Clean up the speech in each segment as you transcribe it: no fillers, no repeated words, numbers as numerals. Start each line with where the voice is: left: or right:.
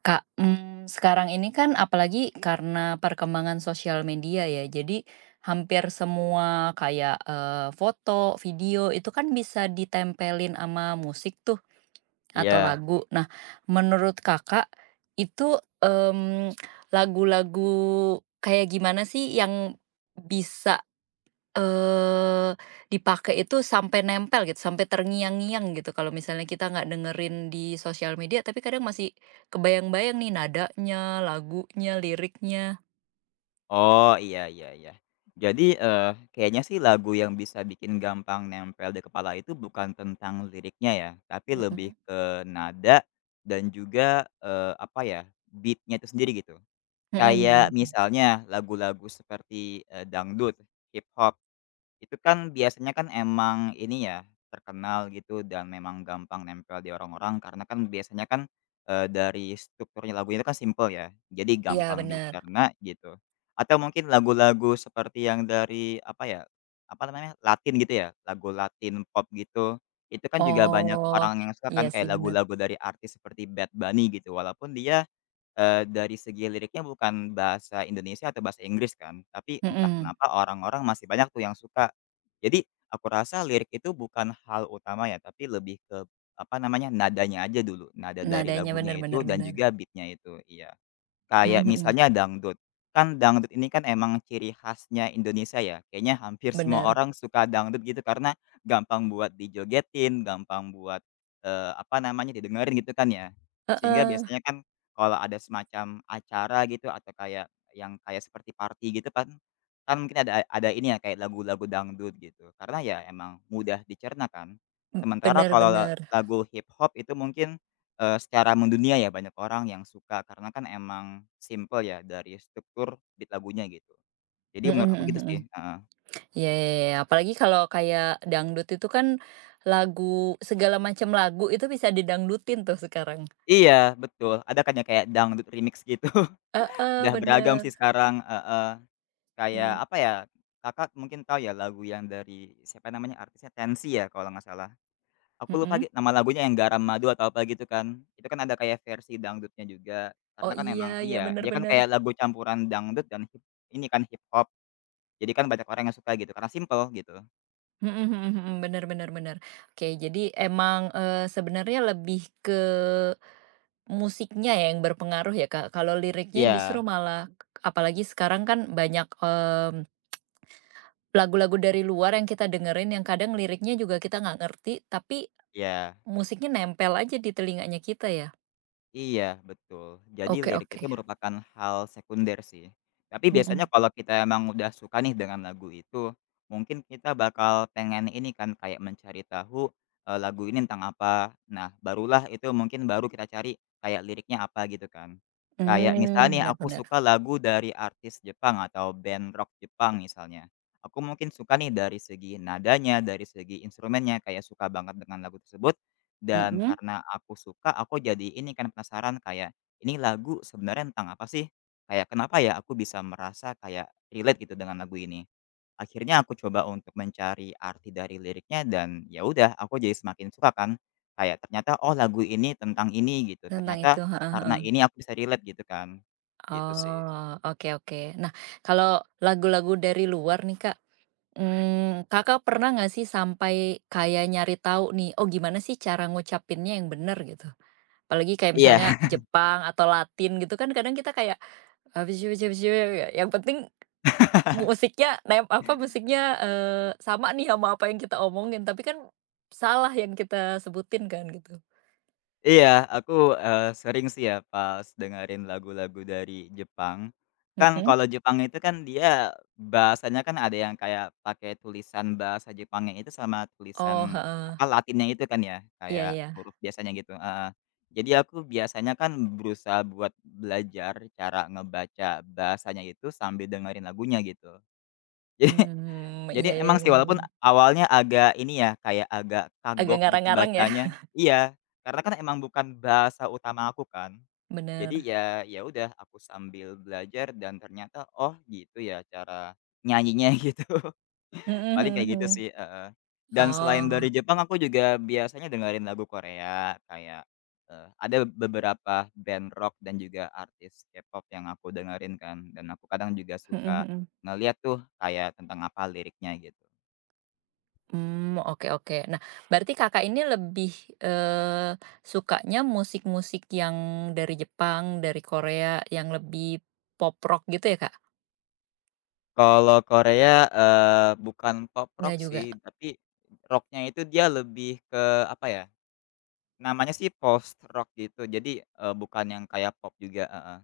right: Kak, sekarang ini kan apalagi karena perkembangan sosial media ya, jadi hampir semua kayak, foto, video itu kan bisa ditempelin sama musik tuh atau
left: Iya.
right: lagu. Nah, menurut Kakak itu, lagu-lagu kayak gimana sih yang bisa Eee, dipakai itu sampai nempel gitu, sampai terngiang-ngiang gitu kalau misalnya kita nggak dengerin di sosial media, tapi kadang masih kebayang-bayang nih nadanya, lagunya, liriknya.
left: Oh, iya iya iya. Jadi, kayaknya sih lagu yang bisa bikin gampang nempel di kepala itu bukan tentang liriknya ya, tapi lebih
right: Mhm.
left: ke nada dan juga, apa ya, beatnya itu sendiri gitu.
right: Mhm
left: Kayak
right: mhm.
left: misalnya lagu-lagu seperti, dangdut, hip hop. Itu kan biasanya kan emang ini ya, terkenal gitu dan memang gampang nempel di orang-orang karena kan biasanya kan, dari strukturnya lagunya itu kan simple ya, jadi
right: Iya,
left: gampang
right: bener.
left: dicerna gitu. Atau mungkin lagu-lagu seperti yang dari apa ya, apa namanya, Latin gitu ya, lagu Latin pop gitu, itu kan juga banyak
right: Oh,
left: orang yang suka
right: iya
left: kan
right: sih,
left: kayak
right: bener.
left: lagu-lagu dari artis seperti Bad Bunny gitu walaupun dia dari segi liriknya bukan bahasa Indonesia atau bahasa Inggris kan, tapi entah
right: Mhm.
left: kenapa orang-orang masih banyak tuh yang suka. Jadi aku rasa lirik itu bukan hal utama ya, tapi lebih ke, apa namanya, nadanya aja dulu, nada dari
right: Nadanya, benar
left: lagunya itu
right: benar
left: dan
right: benar.
left: juga beatnya itu, iya. Kayak
right: Mhm mhm.
left: misalnya dangdut, kan dangdut ini kan emang ciri khasnya Indonesia ya, kayaknya hampir semua
right: Benar.
left: orang suka dangdut gitu karena gampang buat dijogetin, gampang buat, apa namanya, didengerin gitu kan ya. Sehingga
right: Heeh.
left: biasanya kan kalau ada semacam acara gitu atau kayak yang kayak seperti party gitu kan, kan mungkin ada ini ya kayak lagu-lagu dangdut gitu, karena ya emang mudah dicerna kan. Sementara
right: Bener
left: kalau
right: bener.
left: lagu hip hop itu mungkin secara mendunia ya banyak orang yang suka karena kan emang simple ya dari struktur beat lagunya gitu. Jadi
right: Mhm
left: menurut aku
right: mhm
left: gitu
right: mhm.
left: sih, heeh.
right: Iya iya iya, iya, apalagi kalau kayak dangdut itu kan lagu, segala macam lagu itu bisa didangdutin tuh sekarang.
left: Iya betul, ada kan ya kayak dangdut remix gitu,
right: Heeh,
left: udah beragam sih
right: bener.
left: sekarang, heeh. Kayak
right: Iya.
left: apa ya, Kakak mungkin tahu ya lagu yang dari siapa namanya artisnya tensi ya kalau nggak salah. Aku lupa
right: Mhm.
left: lagi nama lagunya yang Garam Madu atau apa gitu kan. Itu kan ada kayak versi dangdutnya juga,
right: Oh
left: karena kan
right: iya,
left: emang
right: ya
left: iya,
right: bener
left: dia kan
right: bener.
left: kayak lagu campuran dangdut dan hip ini kan hip hop. Jadi kan banyak orang yang suka gitu karena simple gitu.
right: Mhm mhm mhm, bener bener bener. Oke, jadi emang, sebenarnya lebih ke musiknya ya yang berpengaruh ya, Kak? Kalau liriknya justru
left: Iya
right: malah apalagi sekarang kan banyak, lagu-lagu dari luar yang kita dengerin yang kadang liriknya juga kita nggak ngerti, tapi
left: iya
right: musiknya nempel aja di telinganya kita ya.
left: iya betul. Jadi
right: Oke
left: lirik
right: oke.
left: itu merupakan hal sekunder sih. Tapi biasanya
right: Mhm.
left: kalau kita emang udah suka nih dengan lagu itu, mungkin kita bakal pengen ini kan kayak mencari tahu, lagu ini tentang apa. Nah barulah itu mungkin baru kita cari kayak liriknya apa gitu kan. Kayak misalnya
right: Mmm,
left: nih
right: benar,
left: aku
right: bener.
left: suka lagu dari artis Jepang atau band rock Jepang misalnya. Aku mungkin suka nih dari segi nadanya, dari segi instrumennya, kayak suka banget dengan lagu tersebut. Dan
right: Mhm,
left: karena aku suka, aku jadi ini kan penasaran kayak, "Ini lagu sebenarnya tentang apa sih? Kayak kenapa ya aku bisa merasa kayak relate gitu dengan lagu ini?" Akhirnya aku coba untuk mencari arti dari liriknya dan ya udah aku jadi semakin suka kan. Kayak ternyata, "Oh lagu ini tentang ini," gitu.
right: tentang
left: Ternyata
right: itu, heeh
left: karena
right: heeh.
left: ini aku bisa relate gitu kan. Gitu sih.
right: Oh, oke oke. Nah, kalau lagu-lagu dari luar nih, Kak, Kakak pernah nggak sih sampai kayak nyari tahu nih, oh gimana sih cara ngucapinnya yang bener gitu? Apalagi kayak misalnya
left: Iya.
right: Jepang atau Latin gitu kan kadang kita kayak, yang penting musiknya, sama nih sama apa yang kita omongin, tapi kan salah yang kita sebutin kan gitu.
left: Iya, aku, sering sih ya pas dengerin lagu-lagu dari Jepang. Kan
right: Mhm.
left: kalau Jepang itu kan dia bahasanya kan ada yang kayak pakai tulisan bahasa Jepangnya itu sama
right: Oh,
left: tulisan,
right: heeh.
left: apa, Latinnya itu kan ya,
right: Iya
left: kayak
right: iya.
left: huruf biasanya gitu heeh. Jadi aku biasanya kan berusaha buat belajar cara ngebaca bahasanya itu sambil dengerin lagunya gitu.
right: Mmm, iya
left: Jadi
right: iya,
left: memang sih
right: bener
left: walaupun
right: bener.
left: awalnya agak ini ya, kayak agak
right: Agak
left: kagok gitu
right: ngarang-ngarang ya?
left: bacanya iya, karena kan emang bukan bahasa utama aku kan. Jadi
right: Bener.
left: ya ya udah aku sambil belajar dan ternyata, oh gitu ya cara nyanyinya gitu.
right: Mhm
left: Paling kayak
right: mhm
left: gitu
right: mhm.
left: sih, heeh. Dan selain
right: Oh,
left: dari Jepang aku juga biasanya dengerin lagu Korea kayak, ada beberapa band rock dan juga artis K-pop yang aku dengerin kan dan aku kadang juga
right: mhm
left: suka
right: mhm.
left: ngeliat tuh kayak tentang apa liriknya gitu.
right: Mmm, oke oke. Nah, berarti Kakak ini lebih, eee, sukanya musik-musik yang dari Jepang, dari Korea, yang lebih pop rock gitu ya, Kak?
left: Kalau Korea, bukan pop
right: Nggak
left: rock
right: juga?
left: sih, tapi rock-nya itu dia lebih ke apa ya, namanya sih post rock gitu. Jadi, bukan yang kayak pop juga, heeh.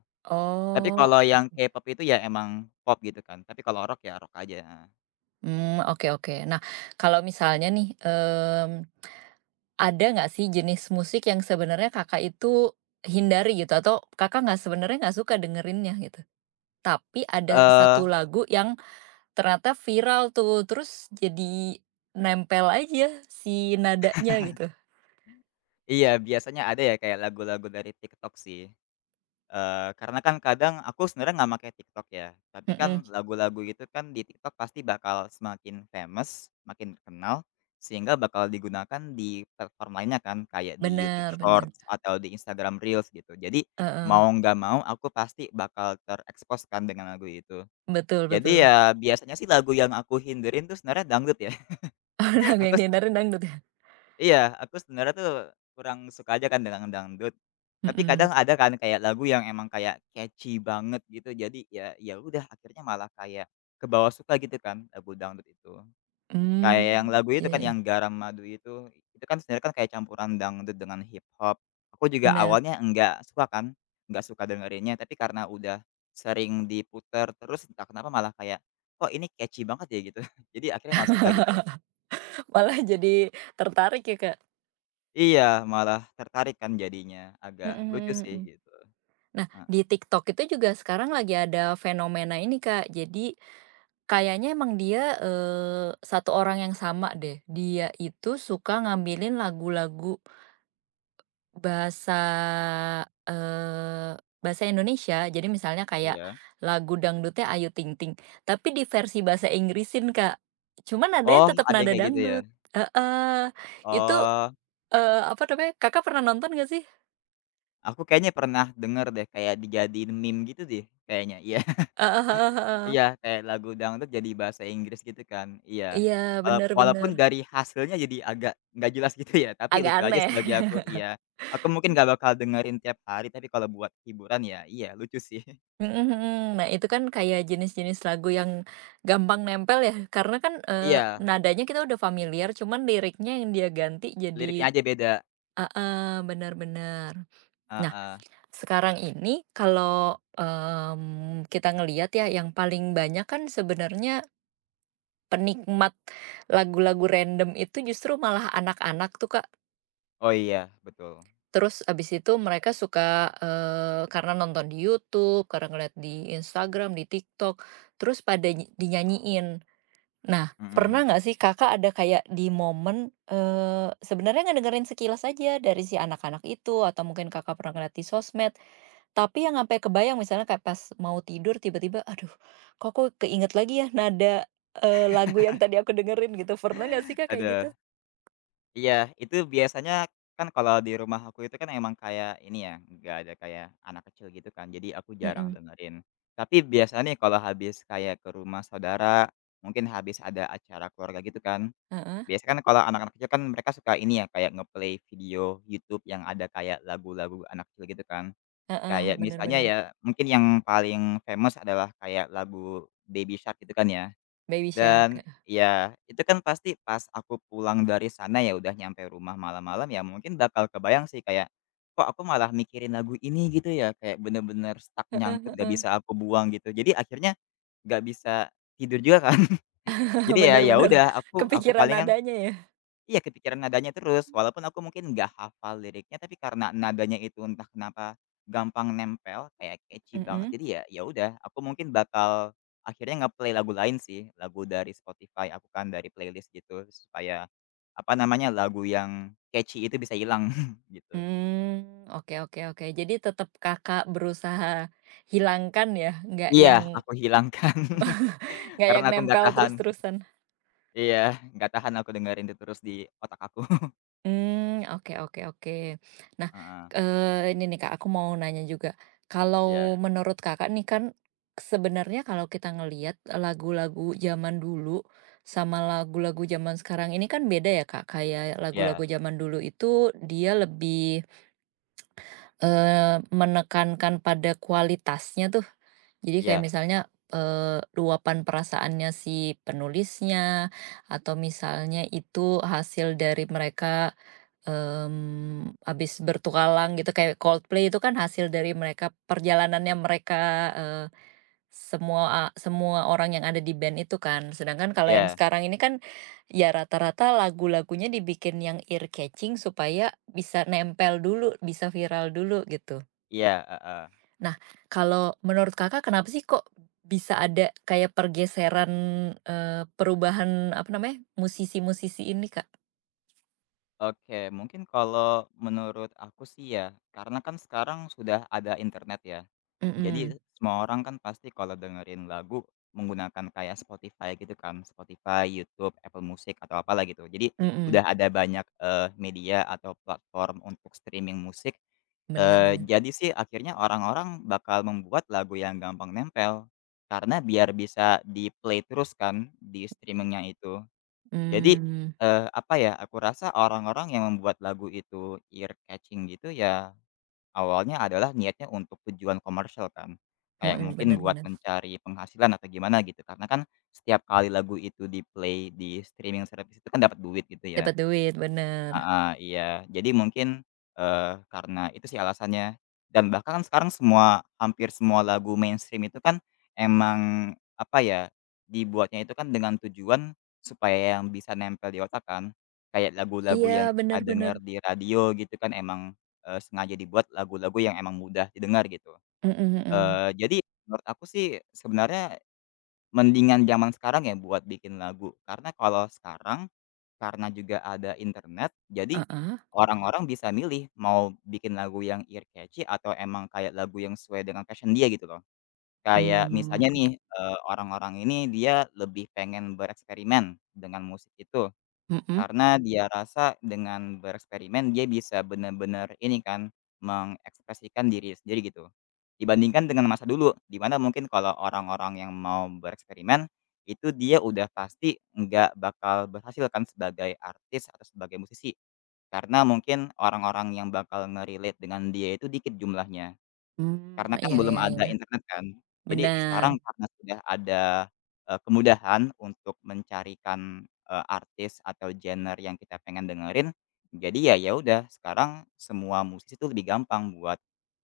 left: Tapi
right: Oh,
left: kalau yang K-pop itu ya emang pop gitu kan, tapi kalau rock ya rock aja, heeh.
right: mmm, oke oke. Nah, kalau misalnya nih, mmm, ada nggak sih jenis musik yang sebenarnya Kakak itu hindari gitu atau Kakak nggak sebenarnya nggak suka dengerinnya gitu? Tapi ada satu
left: Eee,
right: lagu yang ternyata viral tuh, terus jadi nempel aja si nadanya gitu.
left: iya biasanya ada ya kayak lagu-lagu dari TikTok sih. Karena kan kadang aku sebenarnya nggak make TikTok ya, tapi
right: Mhm,
left: kan lagu-lagu itu kan di TikTok pasti bakal semakin famous, makin terkenal, sehingga bakal digunakan di platform lainnya kan, kayak di YouTube
right: benar, bener.
left: Shorts atau di Instagram Reels gitu. Jadi,
right: Heeh,
left: mau nggak mau aku pasti bakal terekspos kan dengan lagu itu.
right: betul
left: Jadi
right: betul.
left: ya biasanya sih lagu yang aku hindarin tuh sebenarnya dangdut ya.
right: Lagu
left: Aku.
right: yang dihindarin dangdut ya?
left: Iya, aku sebenarnya tuh kurang suka aja kan dengan dangdut. Tapi
right: Mhm.
left: kadang ada kan kayak lagu yang emang kayak catchy banget gitu, jadi ya ya udah akhirnya malah kayak kebawa suka gitu kan lagu dangdut itu.
right: Mmm,
left: Kayak yang lagu
right: iya
left: itu kan
right: iya,
left: yang Garam Madu itu kan sebenarnya kan kayak campuran dangdut dengan hip hop. Aku juga
right: bener.
left: awalnya enggak suka kan, enggak suka dengerinnya, tapi karena udah sering diputer terus entah kenapa malah kayak, "Kok ini catchy banget ya?" gitu. Jadi akhirnya masuk suka gitu.
right: Malah jadi tertarik ya, Kak.
left: Iya, malah tertarik kan jadinya, agak
right: Mhm
left: lucu
right: mhm
left: sih
right: mhm.
left: gitu,
right: Nah,
left: heeh,
right: di TikTok itu juga sekarang lagi ada fenomena ini, Kak. Jadi, kayaknya emang dia, satu orang yang sama deh. Dia itu suka ngambilin lagu-lagu bahasa, eee, bahasa Indonesia. Jadi misalnya kayak
left: iya.
right: lagu dangdutnya Ayu Ting Ting, tapi di versi bahasa Inggrisin, Kak. Cuman nadanya
left: Oh,
right: tetap
left: ada yang
right: nada
left: kayak gitu ya?
right: dangdut. Heeh. Itu,
left: Oh,
right: apa namanya, Kakak pernah nonton nggak sih?
left: aku kayaknya pernah denger deh kayak dijadiin meme gitu deh kayaknya, iya.
right: Heeh heeh heeh.
left: Iya, kayak lagu dangdut jadi bahasa Inggris gitu kan, iya.
right: Iya, bener
left: Walaupun
right: bener.
left: dari hasilnya jadi agak nggak jelas gitu ya, tapi
right: Agak
left: lucu aja
right: aneh.
left: sih bagi aku, iya. Aku mungkin nggak bakal dengerin tiap hari, tapi kalau buat hiburan ya iya, lucu sih.
right: Mhm mhm. Nah, itu kan kayak jenis-jenis lagu yang gampang nempel ya, karena kan,
left: Iya,
right: nadanya kita udah familiar, cuman liriknya yang dia ganti jadi
left: liriknya aja beda,
right: heeh, benar bener. Nah,
left: heeh.
right: sekarang ini kalau, kita ngelihat ya, yang paling banyak kan sebenarnya penikmat lagu-lagu random itu justru malah anak-anak tuh, Kak.
left: Oh iya, betul,
right: Terus abis itu mereka suka, karena nonton di YouTube, karena ngeliat di Instagram, di TikTok, terus pada dinyanyiin. Nah,
left: mhm,
right: pernah nggak sih Kakak ada kayak di momen, sebenarnya ngedengerin sekilas aja dari si anak-anak itu atau mungkin Kakak pernah ngeliat di sosmed, tapi yang sampai kebayang misalnya kayak pas mau tidur tiba-tiba, "Aduh, kok aku keinget lagi ya nada, lagu yang tadi aku dengerin," gitu. Pernah nggak sih Kak kayak gitu?
left: ada. Iya, itu biasanya kan kalau di rumah aku itu kan emang kayak ini ya, nggak ada kayak anak kecil gitu kan, jadi aku jarang
right: Mhm,
left: dengerin. Tapi biasanya nih kalau habis kayak ke rumah saudara, mungkin habis ada acara keluarga gitu kan,
right: heeh
left: biasanya kan kalau anak-anak kecil kan mereka suka ini ya, kayak ngeplay video YouTube yang ada kayak lagu-lagu anak kecil gitu kan.
right: heeh,
left: Kayak
right: bener
left: misalnya
right: bener.
left: ya, mungkin yang paling famous adalah kayak lagu Baby Shark gitu kan ya.
right: Baby
left: Dan
right: Shark.
left: ya, itu kan pasti pas aku pulang dari sana ya udah nyampe rumah malam-malam ya mungkin bakal kebayang sih kayak, "Kok aku malah mikirin lagu ini?" gitu ya, kayak bener-bener stuck
right: Heeh
left: nyangkut gak
right: heeh.
left: bisa aku buang gitu. Jadi akhirnya gak bisa tidur juga kan. Jadi ya
right: Bener
left: ya
right: bener.
left: udah aku
right: Kepikiran
left: palingan.
right: nadanya ya?
left: Iya kepikiran nadanya terus, walaupun aku mungkin nggak hafal liriknya, tapi karena nadanya itu entah kenapa gampang nempel, kayak catchy banget,
right: Mhm.
left: jadi ya ya udah, aku mungkin bakal akhirnya nge-play lagu lain sih, lagu dari Spotify aku kan, dari playlist gitu, supaya, apa namanya, lagu yang catchy itu bisa hilang, gitu.
right: Mmm, oke oke oke. Jadi tetap Kakak berusaha hilangkan ya? Nggak
left: Iya,
right: yang
left: aku hilangkan,
right: nggak
left: karena
right: yang
left: aku nggak
right: nempel
left: tahan.
right: terus-terusan?
left: Iya, nggak tahan aku dengerin itu terus di otak aku.
right: Hmm, oke oke oke. Nah,
left: Heeh,
right: ini nih Kak, aku mau nanya juga.
left: iya
right: Kalau ya, menurut Kakak nih kan, sebenarnya kalau kita ngelihat lagu-lagu zaman dulu sama lagu-lagu zaman sekarang ini kan beda ya Kak, kayak lagu-lagu
left: iya
right: zaman dulu itu dia lebih menekankan pada kualitasnya tuh. Jadi kayak
left: iya
right: misalnya, luapan perasaannya si penulisnya, atau misalnya itu hasil dari mereka, habis bertualang gitu kayak Coldplay itu kan hasil dari mereka perjalanannya mereka, semua semua orang yang ada di band itu kan. Sedangkan kalau yang
left: iya
right: sekarang ini kan, ya rata-rata lagu-lagunya dibikin yang ear catching supaya bisa nempel dulu, bisa viral dulu gitu.
left: iya, heeh.
right: Nah, kalau menurut Kakak kenapa sih kok bisa ada kayak pergeseran, perubahan apa namanya, musisi-musisi ini, Kak?
left: Oke, mungkin kalau menurut aku sih ya, karena kan sekarang sudah ada internet ya. Jadi
right: Mhm,
left: semua orang kan pasti kalau dengerin lagu menggunakan kayak Spotify gitu kan, Spotify, YouTube, Apple Music atau apalah gitu. Jadi udah
right: mhm,
left: ada banyak eh, media atau platform untuk streaming musik.
right: bener
left: Eh,
right: bener.
left: jadi sih akhirnya orang-orang bakal membuat lagu yang gampang nempel karena biar bisa di play terus kan di streamingnya itu. Jadi,
right: Mmm,
left: apa ya, aku rasa orang-orang yang membuat lagu itu ear catching gitu ya, awalnya adalah niatnya untuk tujuan komersial kan. Kayak
right: mhm,
left: mungkin
right: bener
left: buat
right: bener.
left: mencari penghasilan atau gimana gitu, karena kan setiap kali lagu itu di-play di streaming service itu kan dapat duit gitu
right: Dapat
left: ya.
right: duit, bener.
left: Heeh, iya. Jadi mungkin, karena itu sih alasannya. Dan bahkan kan sekarang semua hampir semua lagu mainstream itu kan emang, apa ya, dibuatnya itu kan dengan tujuan supaya yang bisa nempel di otak kan. Kayak lagu-lagu
right: Iya,
left: yang kita
right: bener bener.
left: dengar di radio gitu kan emang, sengaja dibuat lagu-lagu yang emang mudah didengar gitu.
right: Mhm mhm.
left: Jadi menurut aku sih sebenarnya mendingan zaman sekarang ya buat bikin lagu. Karena kalau sekarang karena juga ada internet, jadi
right: Heeh.
left: orang-orang bisa milih mau bikin lagu yang ear catchy atau emang kayak lagu yang sesuai dengan passion dia gitu loh. Kayak
right: Mmm,
left: misalnya nih,
right: oke.
left: orang-orang ini dia lebih pengen bereksperimen dengan musik itu.
right: Mhm.
left: Karena dia rasa dengan bereksperimen dia bisa benar-benar ini kan, mengekspresikan diri sendiri gitu. Dibandingkan dengan masa dulu, di mana mungkin kalau orang-orang yang mau bereksperimen, itu dia udah pasti nggak bakal berhasil kan sebagai artis atau sebagai musisi. Karena mungkin orang-orang yang bakal nge-relate dengan dia itu dikit jumlahnya.
right: Mmm,
left: Karena kan
right: iya
left: belum
right: iya
left: ada
right: iya.
left: internet kan. Jadi
right: Benar.
left: sekarang karena sudah ada, kemudahan untuk mencarikan, artis atau genre yang kita pengen dengerin, jadi ya ya udah sekarang semua musisi tuh lebih gampang buat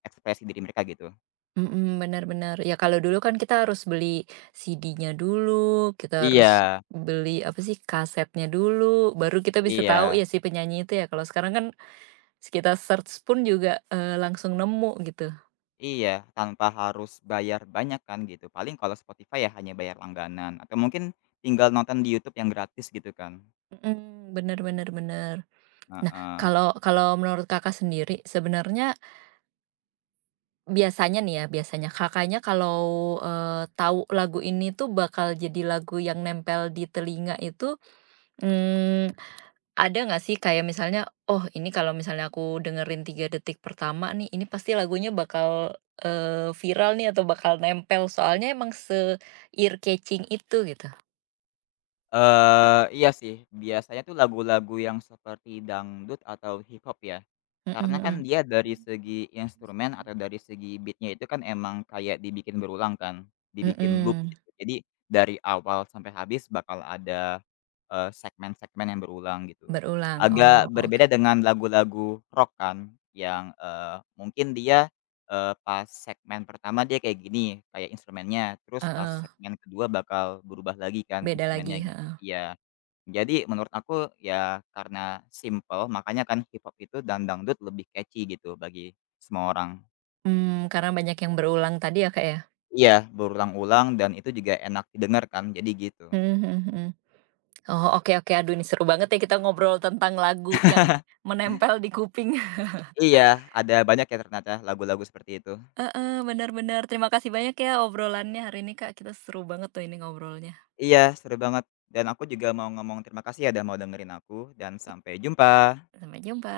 left: ekspresi diri mereka gitu.
right: Mhm, benar benar. Ya kalau dulu kan kita harus beli CD-nya dulu, kita harus
left: Iya
right: beli apa sih, kasetnya dulu, baru kita bisa tahu
left: iya
right: ya si penyanyi itu ya. Kalau sekarang kan kita search pun juga, langsung nemu gitu.
left: iya, tanpa harus bayar banyak kan gitu. Paling kalau Spotify ya hanya bayar langganan atau mungkin tinggal nonton di YouTube yang gratis gitu kan.
right: Mhm, benar benar benar. Nah,
left: Heeh.
right: kalau kalau menurut Kakak sendiri, sebenarnya biasanya nih ya, biasanya Kakaknya kalau, tahu lagu ini tuh bakal jadi lagu yang nempel di telinga itu, mmm, ada nggak sih kayak misalnya, "Oh ini kalau misalnya aku dengerin 3 detik pertama nih, ini pasti lagunya bakal, viral nih atau bakal nempel." Soalnya emang se-ear-catching itu gitu.
left: Iya sih, biasanya tuh lagu-lagu yang seperti dangdut atau hip hop ya.
right: Mhm
left: Karena kan
right: mhm.
left: dia dari segi instrumen atau dari segi beat-nya itu kan emang kayak dibikin berulang kan, dibikin loop
right: Mhm.
left: gitu. Jadi dari awal sampai habis bakal ada, segmen-segmen yang berulang gitu.
right: Berulang, oh
left: Agak
right: oke.
left: berbeda dengan lagu-lagu rock kan yang, mungkin dia pas segmen pertama dia kayak gini, kayak instrumennya, terus pas
right: Heeh.
left: segmen kedua bakal berubah lagi kan
right: Beda lagi,
left: instrumennya gitu.
right: heeh.
left: Iya. Jadi menurut aku ya karena simple makanya kan hip hop itu dan dangdut lebih catchy gitu bagi semua orang.
right: Mmm, karena banyak yang berulang tadi ya, Kak, ya?
left: Iya, berulang-ulang dan itu juga enak didengar kan, jadi gitu.
right: Mhm mhm mhm. Oh, oke oke. Aduh, ini seru banget ya kita ngobrol tentang lagu yang menempel di kuping.
left: Iya, ada banyak ya ternyata lagu-lagu seperti itu.
right: Heeh, benar benar. Terima kasih banyak ya obrolannya hari ini, Kak. Kita seru banget tuh ini ngobrolnya.
left: Iya, seru banget dan aku juga mau ngomong terima kasih ya udah mau dengerin aku dan sampai jumpa.
right: Sampai jumpa.